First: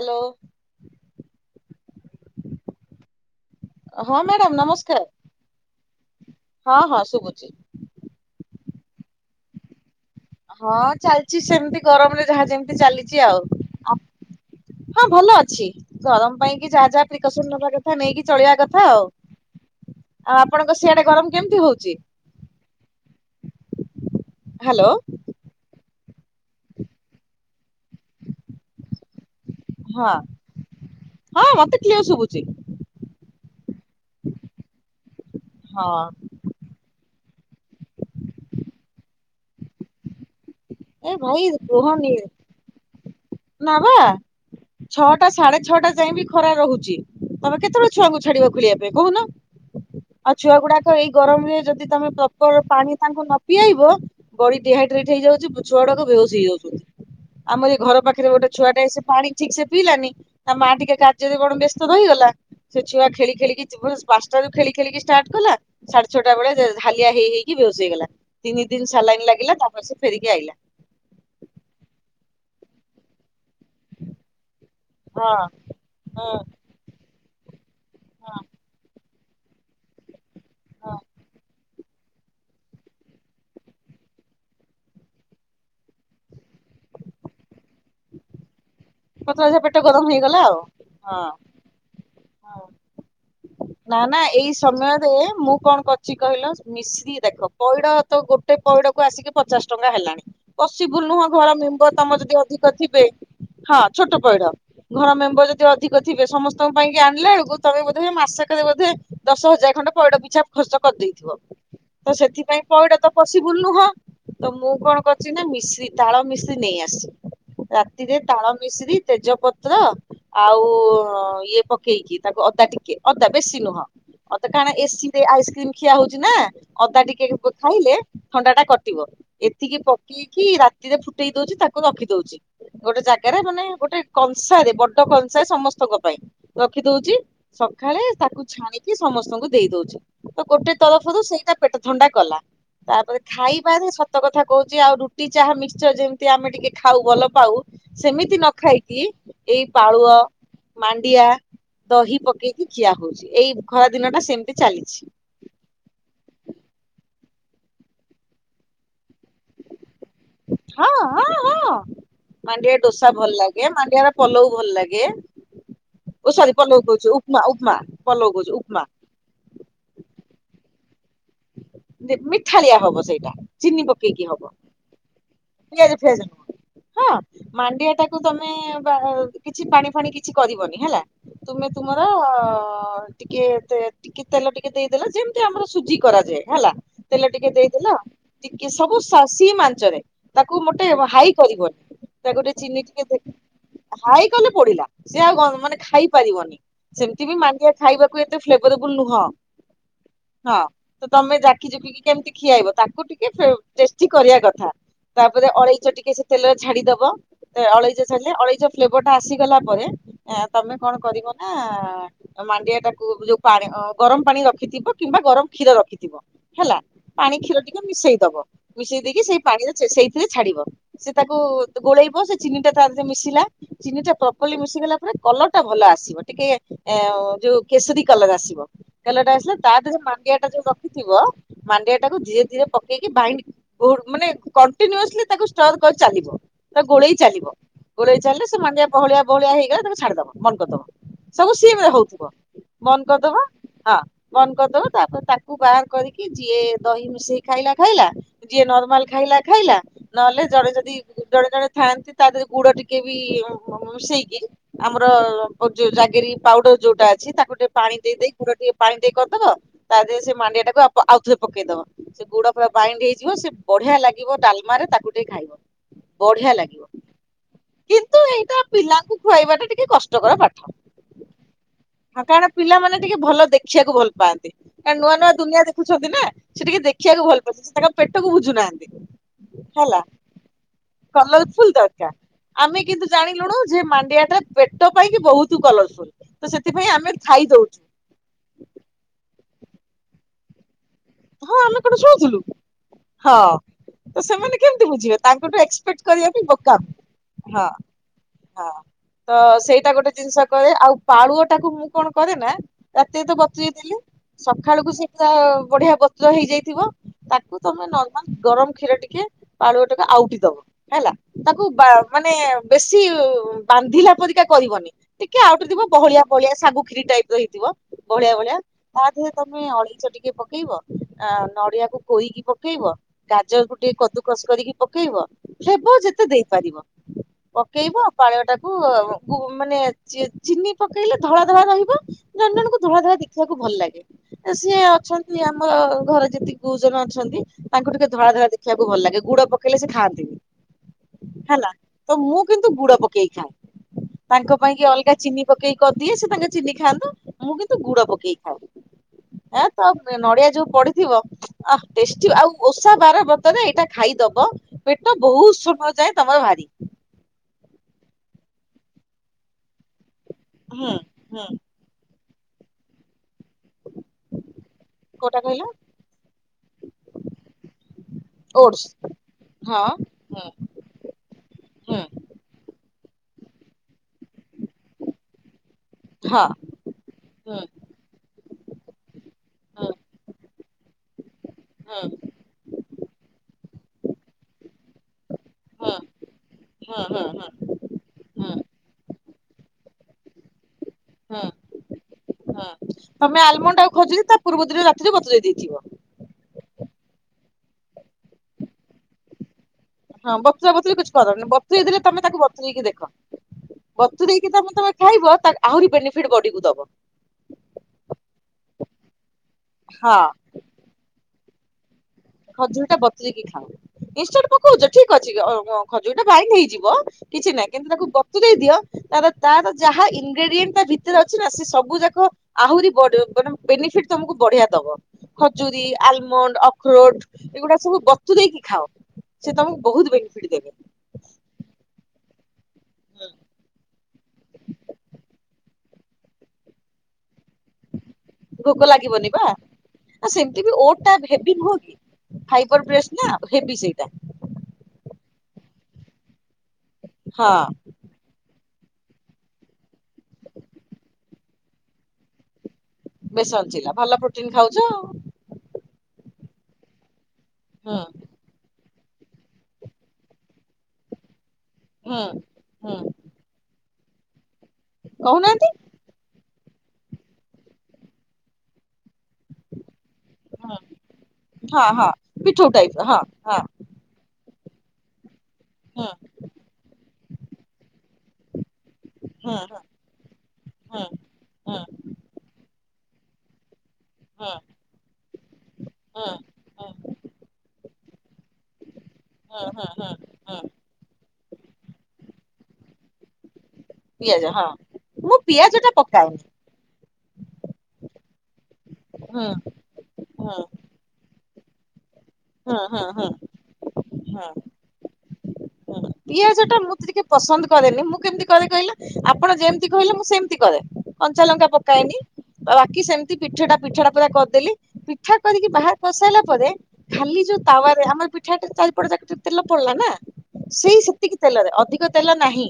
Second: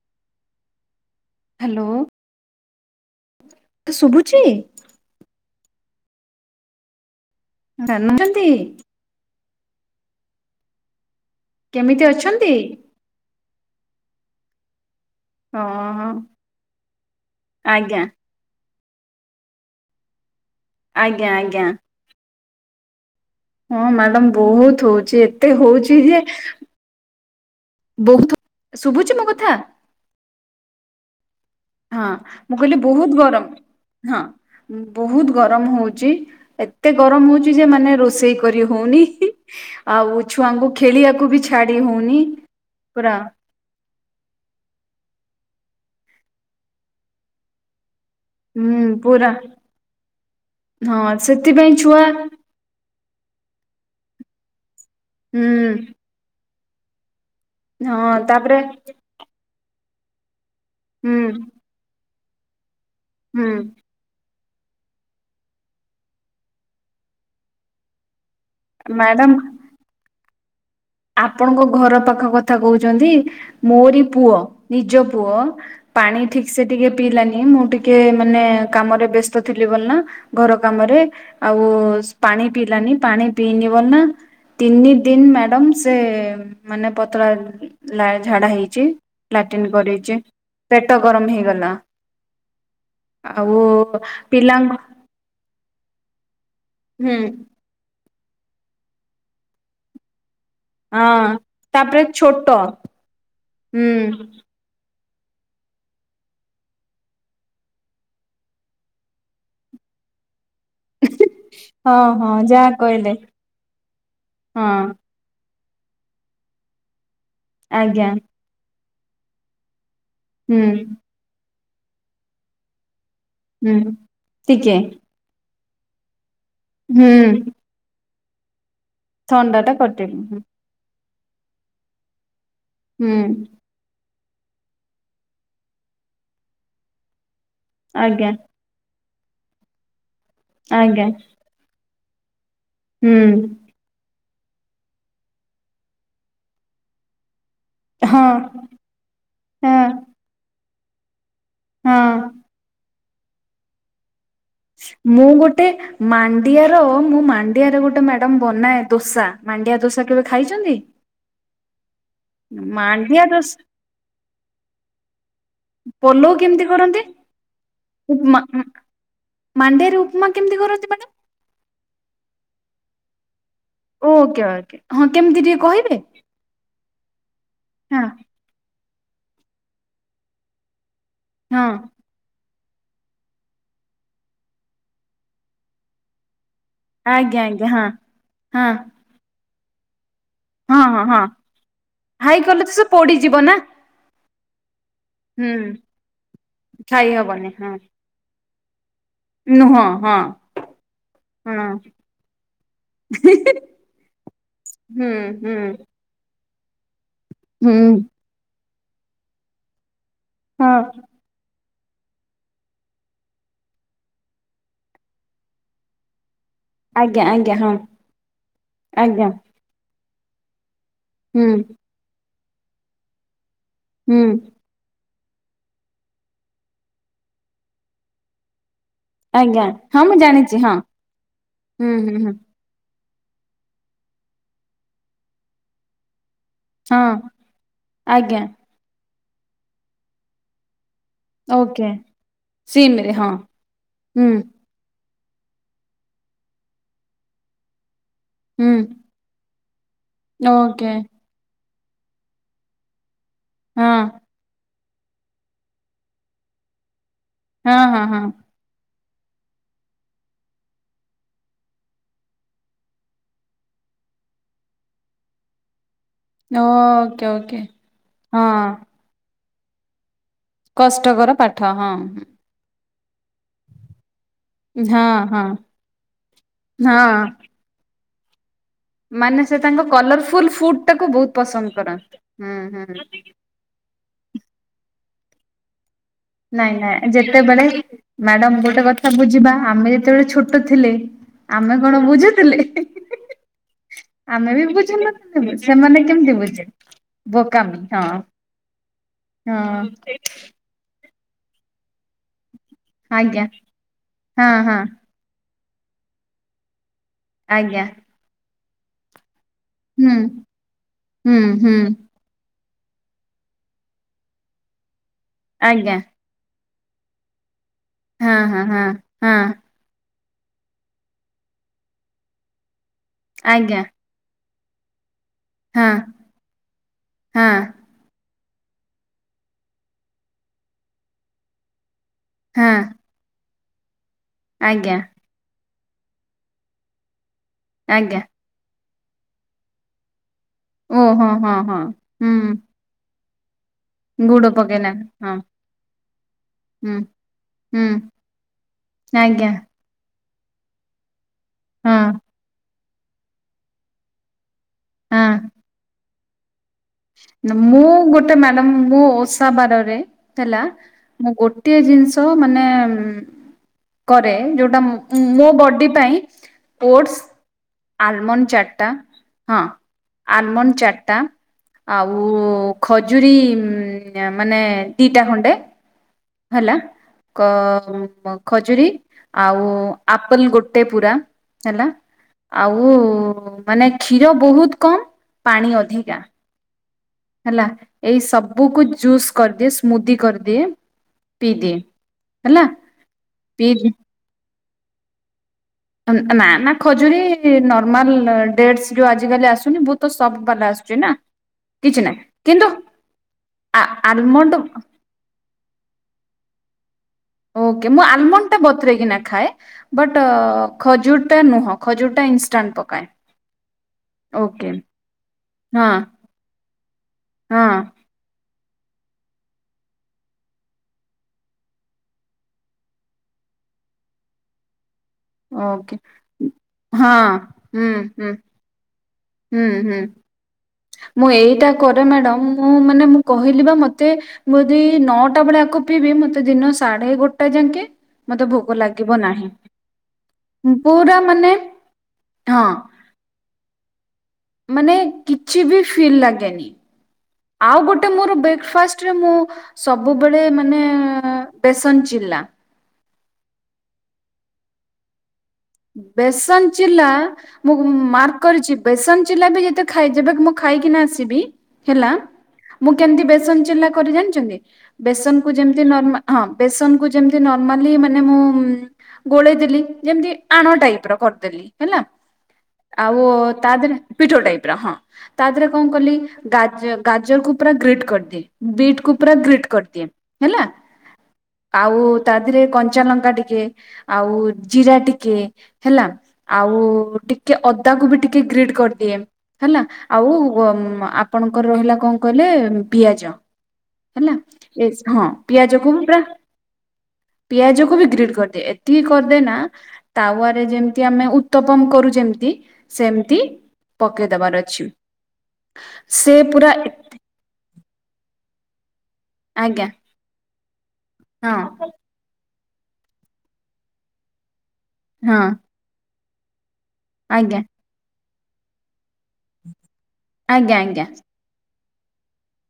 Hello hello ହଁ ଶୁଭୁଛି madam ନମସ୍କାର। ହଁ ହଁ ଶୁଭୁଛି। ଜାନୁଚନ୍ତି ହଁ ଚାଲିଛି ସେମିତି କେମିତି ଗରମରେ ଯାହା ଅଛନ୍ତି? ଯେମିତି ଚାଲିଛି ଆଉ ଆ ହଁ ଭଲ ଅଛି ହଁ ଗରମ ପାଇଁ କି ଯାହା ଯାହା ପ୍ରିକସନ ନବା କଥା ଆଜ୍ଞା ନେଇକି ଚଳିବା କଥା ଆଉ ଆଉ ଆପଣଙ୍କ ସିଆଡ଼େ ଆଜ୍ଞା ଗରମ କେମିତି ଆଜ୍ଞା ହଉଛି। ହଁ ମ୍ୟାଡାମ୍ ବହୁତ ହ୍ୟାଲୋ ହଉଛି ଏତେ ହଉଛି ଯେ ବହୁତ୍ ଶୁଭୁଛି ମୋ କଥା। ହଁ ହଁ ମତେ କ୍ଲିୟର ହଁ ଶୁଭୁଛି। ମୁଁ କହିଲି ବହୁତ ଗରମ୍ ହଁ ବହୁତ ଗରମ୍ ହଁ ହଉଛି ଏ ଏତେ ଗରମ ହଉଛି ଯେ ମାନେ ରୋଷେଇ କରି ହଉନି ହି ଆଉ ଛୁଆଙ୍କୁ ଏ ଖେଳିବାକୁ ବି ଭାଇ ଛାଡି କୁହନି ହଉନି ପୁରା ନା ବା ଛଅଟା ସାଢେ ଛଅଟା ଯାଇଏ ବି ଖରା ରହୁଛି ତମେ କେତେବେଳେ ଛୁଆଙ୍କୁ ଛାଡିବ ଖୋଳିବା ହୁଁ ପାଇଁ କହୁନ ପୁରା ଆଉ ଛୁଆ ଗୁଡାକ ଏଇ ହଁ ଗରମରେ ସେଥିପାଇଁ ଯଦି ଛୁଆ ତମେ ପାଣି ତାଙ୍କୁ ନ ପିଆଇବ ବଡି ଡିହାଇଡ୍ରେଟ୍ ହୁଁ ହେଇଯାଉଛି ଛୁଆ ଗଡାକ ବେହୋସ ହେଇଯାଉଛନ୍ତି। ଆମର ଏଇ ଘର ହଁ ପାଖରେ ଗୋଟେ ତାପରେ ଛୁଆ ଟା ସେ ପାଣି ଠିକ ସେ ପିଇଲାନି ତା ମା ଟିକେ ହୁଁ କାର୍ଯ୍ୟରେ କଣ ବ୍ୟସ୍ତ ରହିଗଲା ସେ ଛୁଆ ଖେଳି ହୁଁ ଖେଳିକି ଯିବ ପାଞ୍ଚଟା ରୁ ଖେଳି ଖେଳିକି ଷ୍ଟାର୍ଟ କଲା ସାଢ଼େ ଛଅଟା ବେଳେ ସେ ହାଲିଆ ହେଇ ହେଇକି ବେହୋସ୍ ହେଇଗଲା। ତିନି ଦିନ ସଲାଇନ୍ ମ୍ୟାଡାମ ଲାଗିଲା ତାପରେ ସେ ଫେରିକି ଆଇିଲା। ଆପଣଙ୍କ ଘର ପାଖ କଥା କହୁଛନ୍ତି ମୋରି ପୁଅ ନିଜ ପୁଅ ହଁ ପାଣି ହଁ ଠିକ ସେ ଟିକେ ପିଇଲାନି ମୁଁ ଟିକେ ହଁ ମାନେ କାମରେ ବ୍ୟସ୍ତ ଥିଲି ବୋଲି ନା ଘର ହଁ କାମରେ ଆଉ ପାଣି ପିଇଲାନି ପାଣି ପିଇନି ବ ନା ତିନି ଦିନ ମ୍ୟାଡାମ ସେ ମାନେ ପତଳା ନାଳ ଝାଡ଼ା ହେଇଛି। ପତଳା ଝିଅ ଲାଟିନ୍ ପେଟ ଗରମ କରିଛି ହେଇଗଲା ଆଉ ପେଟ ହଁ। ଗରମ ହେଇଗଲା। ହଁ। ଆଉ ନା ନା ଏଇ ପିଲାଙ୍କ ସମୟରେ ମୁଁ କଣ କରିଛି କହିଲ ମିଶ୍ରି ହୁଁ ଦେଖ ପଇଡ ତ ଗୋଟେ ପଇଡ କୁ ଆସିକି ପଚାଶ ଟଙ୍କା ହେଲାଣି। ପସିବୁଲ ହଁ ନୁହଁ ଘର ମେମ୍ବର ତାପରେ ତମ ଯଦି ଛୋଟ ଅଧିକ ଥିବେ ହଁ ହୁଁ ଛୋଟ ପଇଡ ଘର ମେମ୍ବର ଯଦି ଅଧିକ ଥିବେ ସମସ୍ତଙ୍କ ପାଇଁକି ଆଣିଲା ବ ତମେ [unintelligible] ମାସକ ରେ ବଧେ ଦଶ ହଜାର ଖଣ୍ଡ ପଇଡ ପିଛା ଖର୍ଚ୍ଚ କରିଦେଇଥିବ ହଁ ତ ହଁ ସେଥିପାଇଁ ଯାହା ପଇଡ ତ କହିଲେ ପସିବୁଲ ନୁହଁ ତ ହଁ ମୁଁ କଣ ନା ମିଶି ତାଳ ମିଶ୍ରି ନେଇ ଆସିଛି ଆଜ୍ଞା ରାତିରେ ତାଳ ମିଶ୍ରି ତେଜପତ୍ର ଆଉ ହୁଁ ଇଏ ପକେଇକି ତାକୁ ଅଦା ଟିକେ ଅଦା ବେଶୀ ନୁହଁ ହୁଁ [unintelligible] କାଣା ଟିକେ ଏ ସି ରେ ଆଇସ୍କ୍ରିମ ଖିଆ ହଉଛି ନା ଅଦା ହୁଁ ଟିକେ ଖାଇଲେ ଥଣ୍ଡା ଟା କଟିବ ଥଣ୍ଡା ଟା ଏତିକି କଟିବ ପକେଇକି ରାତିରେ ଫୁଟେଇ ଦଉଛି ତାକୁ ରଖିଦଉଛି। ଗୋଟେ ହୁଁ ଜାଗାରେ ମାନେ ଗୋଟେ କଂସାରେ ବଡ କଂସା ସମସ୍ତଙ୍କ ପାଇଁ ରଖି ଦଉଛି। ସକାଳେ ଆଜ୍ଞା ତାକୁ ଛାଣିକି ସମସ୍ତଙ୍କୁ ଦେଇ ଦଉଛି ତ ଗୋଟେ ଆଜ୍ଞା ତରଫରୁ ସେଇଟା ପେଟ ଥଣ୍ଡା କଲା ହୁଁ ତାପରେ ଖାଇ ପାରେ ସତ କଥା କହୁଛି ଆଉ ରୁଟି ଚାହା ମିକ୍ସଚର ଯେମିତି ଆମେ ଟିକେ ଖାଉ ଭଲ ପାଉ ହଁ ସେମିତି ନ ଖାଇକି ଏଇ ହଁ ପାଳୁଅ ମାଣ୍ଡିଆ ହଁ ଦହି ପକେଇ ପକେଇକି ଖିଆ ହଉଛି ଏଇ ଖରା ଦିନ ଟା ସେମିତି ଚାଲିଛି ମୁଁ ଗୋଟେ ମାଣ୍ଡିଆର ମୁଁ ମାଣ୍ଡିଆରେ ଗୋଟେ ମ୍ୟାଡାମ ବନାଏ ଦୋସା ମାଣ୍ଡିଆ ଦୋସା କେବେ ଖାଇଛନ୍ତି? ହଁ ହଁ ହଁ ମାଣ୍ଡିଆରେ ଡୋସା, ମାଣ୍ଡିଆ ଭଲ ଦୋସା ଲାଗେ ମାଣ୍ଡିଆର ପଲଉ, ଭଲ ଲାଗେ। ପଲଉ ଓସରି କେମିତି ପଲଉ କରନ୍ତି କହୁଛି ଉପମା ଉପମା ପଲଉ କହୁଛି ଉପମା। ମାଣ୍ଡିରେ ଉପମା କେମିତି କରନ୍ତି ମାନେ ସେ ମିଠାଳିଆ ହବ ସେଇଟା। ଚିନି ପକେଇକି ହବ ଓକେ ହଁ କେମିତି ଟିକେ ପିଆଜ କହିବେ ଫିଆଜ ନୁହଁ ହଁ ମାଣ୍ଡିଆ ହଁ ଟାକୁ ତମେ ମେ ବାହାର କିଛି ପାଣି ଫାଣି କିଛି କରିବନି ହେଲା ହଁ ତମେ ତୁମ ଅ ଟିକେ ଟିକେ ତେଲ ଟିକେ ଦେଇଦେଲା ଯେମିତି ଆମର ସୁଜି କରାଯାଏ ହେଲା। ତେଲ ଆଜ୍ଞା ଟିକେ ଆଜ୍ଞା ହଁ ଦେଇଦଲ ହଁ ଟିକେ ସବୁ ସ ସିମ୍ ଆଞ୍ଚରେ। ତାକୁ ହଁ ମୋଟେ ହଁ ହଁ ହାଇ କରିବନି ତାକୁ ହାଇ ଗୋଟେ କଲେ ତ ଚିନି ସେ ଟିକେ ଦେ ପୋଡିଯିବ ନା ହାଇ କଲେ ପୋଡିଲା ସିଏ ଆଉ ହୁଁ ମାନେ ଖାଇ ପାରିବନି ଖାଇ ସେମିତି ବି ହବନି ମାଣ୍ଡିଆ ହଁ। ଖାଇବା ହୁଏତ ଫ୍ଲେଭରେବଲ ନୁହଁ। ନୁହଁ ହଁ। ହଁ ତ ତମେ ଜାଖି ହଁ ଯୁଖିକି କେମିତି ଖିଆଇବ ତାକୁ ଟିକେ ଫ ଟେଷ୍ଟି କରିବା କଥା। ହୁଁ ତାପରେ ହୁଁ ଅଳେଇଚ ଟିକେ ତେଲରେ ଛାଡିଦବ ହୁଁ ଅଳେଇଜ ଛାଡିଲେ ଅଳେଇଜ ଫ୍ଲେଭର ଟା ଆସିଗଲା ପରେ ଆଁ ହଁ ତମେ କଣ କରିବ ନା ମାଣ୍ଡିଆ ଟାକୁ ଯୋଉ ପାଣି ଗରମ ପାଣି ରଖିଥିବ କିମ୍ବା ଗରମ କ୍ଷୀର ରଖିଥିବ। ହେଲା ଆଜ୍ଞା ପାଣି ଆଜ୍ଞା କ୍ଷୀର ହଁ ଟିକେ ମିଶେଇ ଦବ ମିଶେଇ ଦେଇକି ଆଜ୍ଞା ସେଇ ପାଣିରେ ସେଇଥିରେ ଛାଡିବ। ସେ ତାକୁ ହୁଁ ଗୋଳେଇବ ସେ ଚିନି ଟା ତା ମିଶିଲା ଚିନି ଟା ହୁଁ ପ୍ରପଲି ମି ମିଶିଗଲା ପରେ କଲର ଟା ଭଲ ଆସିବ ଟିକେ ଅ ଯୋଉ କେଶରୀ କଲର ଆସିବ। ତେଲଟା ଆସିଲା ଆଜ୍ଞା ତା ଦେହରେ ହଁ ମୁଁ ମାଣ୍ଡିଆ ଟା ଜାଣିଛି ଯୋଉ ହଁ ରଖିଥିବ ହୁଁ ମାଣ୍ଡିଆ ହୁଁ ଟାକୁ ହୁଁ ଧୀରେ ଧୀରେ ପ ପକେଇକି ବାଇଣ୍ଡ ମାନେ କଣ୍ଟିନିୟସଲି ତାକୁ ଷ୍ଟରବ କରି ଚାଲିବ। ତା ହଁ ଗୋଳେଇ ଚାଲିବ ଗୋଳେଇ ଆଜ୍ଞା ଚାଲିଲେ ସେ ମାଣ୍ଡିଆ ବହଳିଆ ବହଳିଆ ହେଇଗଲା ତମେ ଛାଡିଦବ ବନ୍ଦ କରିଦବ। ସବୁ ଓକେ ସିମ ହଉଥିବ ବନ୍ଦ ସିମରେ ହଁ କରିଦବ ହଁ ହୁଁ ବନ୍ଦ କରିଦବ ତାପରେ ତାକୁ ମୁଁ ବାହାର କରିକି ଯିଏ ଦହି ମିଶେଇ ଖାଇଲା ଖାଇଲା ଯିଏ ହୁଁ ନର୍ମାଲ ଖାଇଲା ଖାଇଲା ନହେଲେ ଜଣେ ଓକେ ଯଦି ଜଣେ ଜଣେ ଥାଆନ୍ତି ତା ଦେହରେ ଗୁଡ ଟିକେ ବି ହଁ ମିଶେଇକି ଆମର ଯୋଉ ଜାଗିରି ପାଉଡର ଯୋଉଟା ଅଛି ତାକୁ ଟିକେ ହଁ ପାଣି ହଁ ହଁ ଦେଇେଇ ଗୁଡ ଟିକେ ପାଣି ଟିକେ କରିଦବ ତା ଦେହରେ ସେ ମାଣ୍ଡିଆ ଟାକୁ ଆଉଥରେ ପକେଇଦବ। ସେ ଗୁଡ ପୁରା ବାଇଣ୍ଡ ହେଇଯିବ ସେ ବଢିଆ ଲାଗିବ ଡାଲମାରେ ତାକୁ ଟିକେ ଖାଇବ। ବଢିଆ ଲାଗିବ ଓକେ ଓକେ କିନ୍ତୁ ହଁ ଏଇଟା ପିଲାଙ୍କୁ ଖୁଆଇବା ଟା ଟିକେ କଷ୍ଟକର ପାଠ। କଷ୍ଟକର ପାଠ ହଁ। ହଁ କାରଣ ପିଲାମାନେ ଟିକେ ଭଲ ଦେଖିବାକୁ ଭଲ ପାଆନ୍ତି। ଏ ହଁ ନୂଆ ନୂଆ ହଁ ଦୁନିଆ ଦେଖୁଛନ୍ତି ନା ସେ ଟିକେ ହଁ ଦେଖିବାକୁ ଭଲ ପାରୁଛି ସେ ତାଙ୍କ ପେଟକୁ ବୁଝୁନାହାନ୍ତି। ମାନେ ସେ ତାଙ୍କ ହେଲା କଲରଫୁଲ ଫୁଡ ଟାକୁ ବହୁତ କଲରଫୁଲ ପସନ୍ଦ ଦରକାର। କରନ୍ତି ହୁଁ ଆମେ ହୁଁ। କିନ୍ତୁ ଜାଣିଲୁଣୁ ଯେ ମାଣ୍ଡିଆ ଟା ପେଟ ପାଇଁକି ବହୁତ କଲରସଫୁଲ। ନାଇଁ ନାଇଁ ଯେତେବେଳେ ମ୍ୟାଡମ ଗୋଟେ କଥା ବୁଝିବା ଆମେ ଯେତେବେଳେ ଛୋଟ ଥିଲେ। ଆମେ କଣ ବୁଝୁଥିଲେ। ହଁ। ତ ଆମେ ସେମାନେ ବି କେମିତି ବୁଝୁନୁ ବୁଝିବେ ତାଙ୍କଠୁ ସେମାନେ ଏକ୍ସପେକ୍ଟ କରିବା କେମିତି ବି ବୁଝୀବେ ବୋକାମି ବୋକାମି ହଁ। ହଁ ତ ହଁ ସେଇଟା ଗୋଟେ ଜିନିଷ କରେ ଆଉ ପାଳୁଅ ଟାକୁ ମୁଁ କଣ କରେ ନା ରାତିରେ ତ ଆଜ୍ଞା ବତୁରେଇଥିଲି ହଁ ହଁ ସକାଳକୁୁ ସେ ତ ବଢିଆ ବତୁରା ହେଇଯାଇଥିବ ତାକୁ ଆଜ୍ଞା ତମେ ନର୍ମାଲ ଗରମ କ୍ଷୀର ଟିକେ ପାଳୁଅଟାକୁ ହୁଁ। ଆଉଟି ଦବ ହେଲା ହୁଁ ତାକୁ ହୁଁ ବା ମାନେ ବେଶୀ ବାନ୍ଧିଲା ପରିକା କରିବନି ଟିକେ ଆଉଟି ଥିବ ଆଜ୍ଞା ବହଳିଆ ବହଳିଆ ସାଗୁ କ୍ଷୀରି ଟାଇପି ର ହେଇଥିବ ବହଳିଆ ହଁ ବହଳିଆ ହଁ ହଁ ତା ଦେହରେ ହଁ ତମେ ଅଳେଇଚ ଟିକେ ପକେଇବ। ଆ ନଡିଆକୁ କୋଇକି ପକେଇବ ଗାଜରକୁୁ ଆଜ୍ଞା ଟିକେ କଦୁକସ କରିକି ପକେଇବ। ହଁ ହେବ ଯେତେ ଦେଇପାରିବ ହଁ ପକେଇବ ପାଳୁ ଟାକୁ ମାନେ ଚିନି ପକେଇଲେ ଧଳା ଧଳା ରହିବ। ଜଣ ହଁ ଜଣଙ୍କୁ ଧଳା ଧଳା ଦେଖିବାକୁ ଭଲ ଲାଗେ ସିଏ ଆଜ୍ଞା ଅଛନ୍ତି। ଆମର ଘରେ ଯେତିକି ଗୁରୁଜନ ଅଛନ୍ତି ତାଙ୍କୁ ଟିକେ ଆଜ୍ଞା ଧଳା ଧଳା ଦେଖିବାକୁ ଭଲ ଲାଗେ ଗୁଡ ପକେଇଲେ ସେ ଓହୋ ଖାଆନ୍ତିନି। ହଁ ହେଲା ହଁ ତ ମୁଁ ହୁଁ କିନ୍ତୁ ଗୁଡ ପକେଇ ଖାଏ। ଗୁଡ ତାଙ୍କ ପାଇଁ କି ପକେଇନା ଅଲଗା ହଁ ଚିନି ପକେଇକି କରିଦିଏ ସେ ତାଙ୍କ ଚିନି ହୁଁ ଖାଆନ୍ତୁ। ମୁଁ କିନ୍ତୁ ହୁଁ ଗୁଡ ପକେଇ ଖାଏ। ଆଜ୍ଞା। ଏ ତ ନଡିଆ ଯୋଉ ପଡିଥିବ ଆ ହଁ ଟେଷ୍ଟ ଆଉ। ଓଷା ବାର ବତରେ ଏଇଟା ଖାଇଦବ ପେଟ ହଁ ବହୁତ ସମୟ ଯାଏଁ ତମର ଭାରି। ମୁଁ ଗୋଟେ ମ୍ୟାଡାମ ମୁଁ ଓଷା ବାରରେ ହେଲା ହୁଁ ମୁଁ ଗୋେ ହୁଁ ଗୋଟିଏ ଜିନିଷ ମାନେ କରେ ଯୋଉଁଟା କୋଉଟା ମୋ କହିଲ ବଡ଼ି ପାଇଁ ଫୋଡଥ୍ ଆଲମୋନ୍ ଚାରିଟା ଓଡସ୍ ହଁ ଆଲମୋନ୍ ଚାରିଟା। ଆଉ ଖଜୁରୀ ମାନେ ଦିଟା ଖଣ୍ଡେ। ହଁ ହେଲା କ ଖଜୁରୀ ଆଉ ଆପେଲେ ଗୋଟେ ପୁରା ହେଲା। ହୁଁ। ଆଉ ମାନେ କ୍ଷୀର ବହୁତ କମ୍ ପାଣି ଅଧିକା। ହଁ ହଁ। ହେଲା ଏଇ ସବୁକୁ ଜୁସ୍ କରିଦିଏ ସ୍ମୁଦି କରିଦିଏ। ହୁଁ ପିଇଦିଏ ହେଲା ହୁଁ ତମେ ଆଲୋମୋଣ୍ଡ ପିଇ ଆଉ ଖୋଜିରି ତା ପୂର୍ବ ଦିନ ରାତିରେ ବତ ତୁରେ ଦେଇଥିବି। ନା ନା ଖଜୁରୀ ନର୍ମାଲ ଡେଟସ୍ ଯୋଉ ଆଜିକାଲି ଆସୁନି ବହୁତ ତ ହଁ ସଫ୍ଟ ବାଲା ବତୁରା ବତୁୁରି ଆସୁଛି କିଛି ନା କରିନି ବତୁରେ ଦେଲେ କିଛି ନାହିଁ ତମେ ତାକୁ କିନ୍ତୁ ବତୁରଇକି ଦେଖ ଆ ବତୁରେଇକି ଆଲମଣ୍ଡ ତମେ ତମେ ଖାଇବ ଆହୁରି ବେନିଫିଟ୍ ବଡିକୁ ଦବ। ଓକେ ମୁଁ ଆଲୋମଣ୍ଡ ଟା ବତରେକିନା ଖାଏ ବଟ୍ ହଁ। ଖଜୁରି ଟା ନୁହଁ ଖଜୁରି ଟା ଇନଷ୍ଟାଣ୍ଟ ଖଜୁରୀଟା ପକାଏ ବତୁରେଇକି ଖାଉ। ଇନଷ୍ଟାଣ୍ଟ ଓକେ ପକଉଚ ଠିକ ଅଛି ହଁ ଅ-ଅ-ଖଜୁରୀଟା ବାଇଣ୍ଡ ହେଇଯିବ କିଛି ହଁ ନାହିଁ, କିନ୍ତୁ ତାକୁ ବ ତୁରେଇ ଦିଅ, ତାର ତାର ଯାହା ଇନଗ୍ରେଡିଏଣ୍ଟ ଟା ତା ଭିତରେ ଅଛି ନା ସେ ସବୁ ଯାକ ଆହୁରି ବଡ ମାନେ ବେନିଫିଟ ତମକୁ ବଢିଆ ଦବ। ଖଜୁରୀ, ଓକେ ଆଲମଣ୍ଡ, ହଁ ଅଖ୍ରୋଟ ଏଗୁଡା ହୁଁ ସବୁ ହୁଁ ବତୁରେଇକି ଖାଅ। ସେ ହୁଁ ତମକୁ ହୁଁ ବହୁତ ବେନିଫିଟ ଦେବେ। ମୁଁ ଏଇଟା କରେ ମ୍ୟାଡମ ମୁଁ ମାନେ ମୁଁ କହିଲି ବା ମତେ ମୁଁ ଯଦି ନଅଟା ବେଳେ ଆକୁ ପିଇବି ମତେ ଦିନ ସାଢେ ଗୋଟେ ଯାଙ୍କେ ମତେ ଭୋକ ଲାଗିବ ଲାଗିବନି ନାହିଁ ବା, ସେମିତି ବି ଓ ଟା ପୁରା ମାନେ ହେଭି ନୁହଁ କି ହଁ ଫାଇବର ପ୍ରେସ ନା ହେବି ସେଇଟା। ମାନେ କିଛି ବି ଫିଲ୍ ଲାଗେନି, ହଁ ଆଉ ଗୋ ଟେ ମୋର ବ୍ରେକଫାଷ୍ଟରେ ମୁଁ ସବୁବେଳେ ମାନେ ବେସନ ଚିଲ୍ଲା। ବେସନ ଚିଲା ଭଲ ପ୍ରୋଟିନ ଖାଉଚ ଆଉ। ବେସନ ଚିଲା ମୁଁ ହୁଁ ମାର କରିଚି ବେସନ ଚିଲା ବି ଯେତ ଖାଇଦେବେ ମୁଁ ଖାଇକିନା ଆସିବି ହେଲା। ହୁଁ ମୁଁ ହୁଁ କେମିତି ବେସନ ଚିଲା କରେ ଜାଣିଛନ୍ତି ବେସନକୁ କହୁନାହାନ୍ତି। ଯେମତି ନର୍ମା ହଁ ବେସନକୁ ଯେମତି ନର୍ମାଲି ମାନେ ମୁଁ ଗୋଳେଇ ଦେଲି ଯେମତି ଆଣ ଟାଇପର କରିଦେଲି ହେଲା, ଆଉ ତା ଧେରେ ପିଠଉ ଟାଇପର ହଁ, ତା ଧେରେ କଣ କଲି ଗା-ଗାଜରକୁୁ ପୁରା ଗ୍ରିଟ୍ କରିଦିଏ। ବିଟ୍ କୁ ପୁରା ଗ୍ରୀିଟ୍ କରିଦିଏ। ହେଲା। ଆଉ ତା ଧେରେ କଞ୍ଚା ଲଙ୍କା ଟିକେ, ଆଉ ଜିରା ଟି କେ ହେଲା ଆଉ ଟି ଟିକେ ଅଦାକୁ ବି ଟିକେ ଗ୍ରୀଟ୍ କରିଦିଏ ହେଲା, ଆଉ ମ ଆପଣଙ୍କର ରହିଲା କଁ କହିଲେ ପିଆଜ। ହେଲା ପିଆଜ ହଁ ଏସ ହଁ ମୁଁ ପିଆଜ ପିଆଜକୁ ଟା ପୁରା ପକାଉନି। ପିଆଜକୁ ବି ଗ୍ରୀଟ କରିଦିଏ, ଏତିକି ହୁଁ କରିଦେନା ତାୱାରେ ହୁଁ ଯେମିତି ଆମେ ଉତ୍ତପମ କରୁ ଯେମିତି ହୁଁ ହୁଁ ହୁଁ ସେମିତି ପକାଇ ଦେବାର ଅଛି। ସେ ପୁରା ପିଆଜଟା ମୁଁ ତ ଟିକେ ପସନ୍ଦ କରେନି ମୁଁ କେମିତି କରେ କହିଲ ଆପଣ ଆଜ୍ଞା ଯେମିତି କହିଲେ ମୁଁ ସେମତି କରେ, ହଁ କଞ୍ଚାଲଙ୍କା ପ ପକାଏନି ଆଉ ବାକି ସେମିତି ପିଠାଟା ପିଠାଟା ପୁରା କରିଦେଲି, ପିଠା ହଁ କରିକି ବାହାର କରସାଇଲା ପରେ ଖାଲି ଆଜ୍ଞା ଯୋଉ ତାୱାରେ ଆମର ପିଠାରେ ଚାରିପଟ ଯାକ ଟିକେ ତେଲ ପଡିଲା ନା। ଆଜ୍ଞା ସେଇ ଆଜ୍ଞା ସେତିକି ତେଲରେ ଅଧିକ ତେଲ ନାହିଁ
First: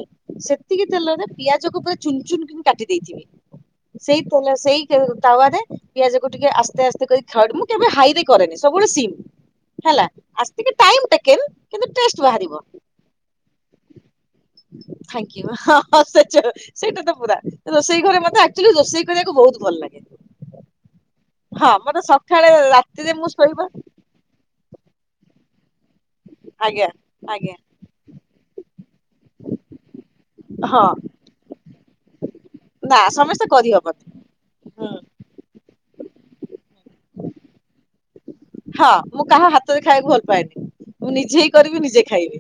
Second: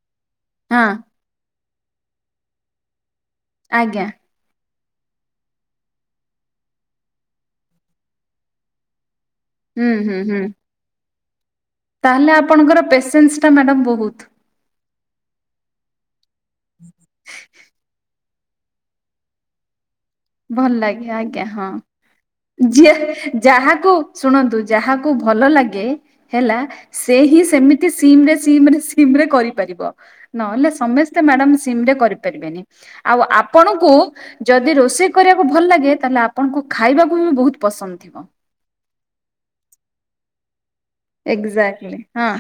ହଁ ସେତିକି ତେଲରେ ପିଆଜକୁ ପୁରା ଚୁନ ଚୁନ କି କାଟି ଦେଇଥିବେ ଆଜ୍ଞା ସେଇ ପୋଲ ସେଇ [unintelligible] ତାୱାରେ ପିଆଜକୁ ଟିକେ ଆସ୍ତେ ଆସ୍ତେ କରି ଥଡ, ମୁଁ କେବେ ହାଇରେ କରେନି ସବୁବେଳେ ସିମ୍। ହୁଁ ହେଲା ହୁଁ ହୁଁ ଆସ୍ତିକି ଟାଇମ ଟେକେନ୍। ତାହେଲେ ଆପଣଙ୍କର ପେସେନ୍ସଟା ମ୍ୟାଡ଼ମ୍ ବହୁତ୍। ଥାଙ୍କ ୟୁ ହଁ ହଁ ସେ ଯୋଉ ସେଇଟା ତ ପୁରା, ରୋଷେଇ ଘରେ ମତେ ଆ କଚୁଲି ରୋଷେଇ କରିଆକୁ ବହୁତ ଭଲ ଲାଗେ। ଭଲ ଲାଗେ ଆଜ୍ଞା ହଁ, ମତେ ସକାଳେ ଯିଏ ରାତିରେ ମୁଁ ଶୋଇବା ଯାହାକୁ ଶୁଣନ୍ତୁ ଯାହାକୁ ଭଲ ଲାଗେ ହେଲା ଆଜ୍ଞା ସେ ହିଁ ଆଜ୍ଞା ସେମି ତି ସିମରେ ସିମରେ ସିମରେ କରିପାରିବ, ନହେଲେ ହଁ ସମସ୍ତେ ମ୍ୟାଡମ ସିମରେ କରିପାରିବେନି। ନା ଆଉ ସମସ୍ତେ ଆପଣଙ୍କୁ କରିହବନି ଯଦି ହୁଁ ରୋଷେଇ କରିବାକୁ ଭଲ ଲାଗେ, ତାହେଲେ ଆପଣଙ୍କୁ ଖାଇବାକୁ ବି ବହୁତ ପସନ୍ଦ ଥିବ। ହଁ ମୁଁ କାହା ହାତରେ ଖାଇବାକୁ ଭଲ ପାଏନି। ମୁଁ ନିଜେ ହିଁ କରିବି ଏକ୍ଜାକ୍ଟଲି ନିଜେ ହଁ ଖାଇବି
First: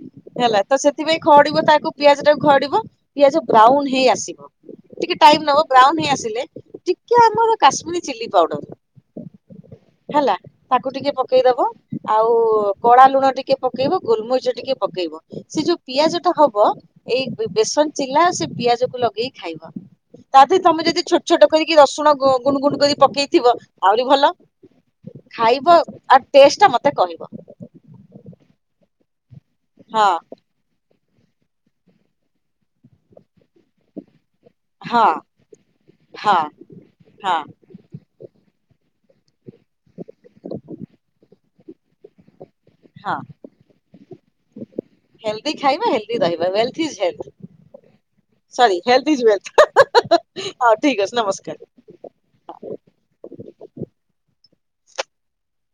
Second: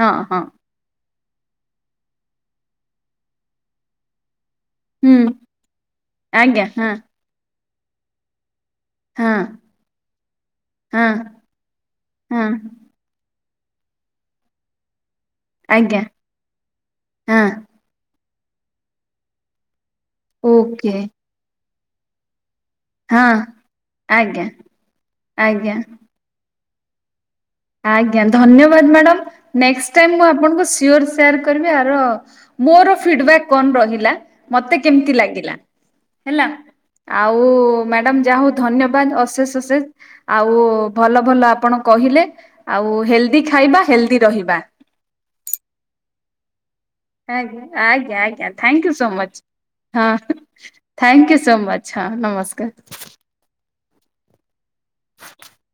ହଁ ହଁ ହେଲା। ତ ସେଥିପାଇଁ ଖଅଡିବ ତାକୁ ପିଆଜ ଟାକୁ ଖଅଡିବ ପିଆଜ ବ୍ରାଉନ ହେଇ ଆସିବ। ଟିକେ ହୁଁ ଟାଇମ ନବ ବ୍ରାଉନ ହେଇ ଆସିଲେ, ଆଜ୍ଞା ହଁ ଟିକେ ଆମର କାଶ୍ମୀର ଚିଲ୍ଲି ପାଉଡର ହଁ। ହେଲା ତାକୁ ହଁ ଟିକେ ପକେଇଦବ ଆଉ ହଁ କଳା ଲୁଣ ଟିକେ ପକେଇବ, ଗୋଲମରିଚ ଟିକେ ପକେଇବ। ସେ ଯୋଉ ଆଜ୍ଞା ପିଆଜଟା ହବ ଏଇ ହଁ ବେ ବେସନ ଚିଲା ସେ ପିଆଜକୁ ଲଗେଇ ଖାଇବ। ତାଦେହରେ ତମେ ଓକେ ଯଦି ଛୋଟ ଛୋଟ କରିକି ରସୁଣ ଗୁ ଗୁଣ୍ଡୁ ଗୁଣ୍ଡୁ କରି ହଁ ପକେଇଥିବ ଆହୁରି ଭଲ। ଆଜ୍ଞା ଖାଇବ ଆଜ୍ଞା ଆଉ ଟେଷ୍ଟଟା ମତେ କହିବ। ଆଜ୍ଞା ଧନ୍ୟବାଦ ମ୍ୟାଡମ୍ ନେଷ୍ଟ ହଁ ମୁଁ ଆପଣଙ୍କୁ ସିଓର ସି ସେୟାର କରିବି ଆର ମୋର ଫିଡବ୍ୟାକ୍ କଣ ରହିଲା। ମତେ ହଁ କେମତି ଲାଗିଲା ହଁ ହେଲା ହଁ ଆଉ ମ୍ୟାଡାମ୍ ଯାହା ହୋଉ ଧନ୍ୟବାଦ ଅଶେଷ ଅଶେଷ ଆଉ ଭଲ ଭଲ ଆପଣ କହିଲେ। ଆଉ ହେଲଦି ଖାଇବା ହେଲଦି ରହିବା। ହେଲଦି ଖାଇବ ହେଲଦି ରହିବ ୱେଲଥ୍ ଇଜ୍ ହେଲ୍ ଆଁଗି ଆଜ୍ଞା ଆଜ୍ଞା ଥ୍ୟାଙ୍କୟୁ ସୋ ମଚ୍ ୱେଲ୍ଥ ହଁ ହଉ ଠିକ ଅଛି ଥ୍ୟାଙ୍କୟୁ ନମସ୍କାର। ସୋ ମ ଛା ନମସ୍କାର। [inaudible]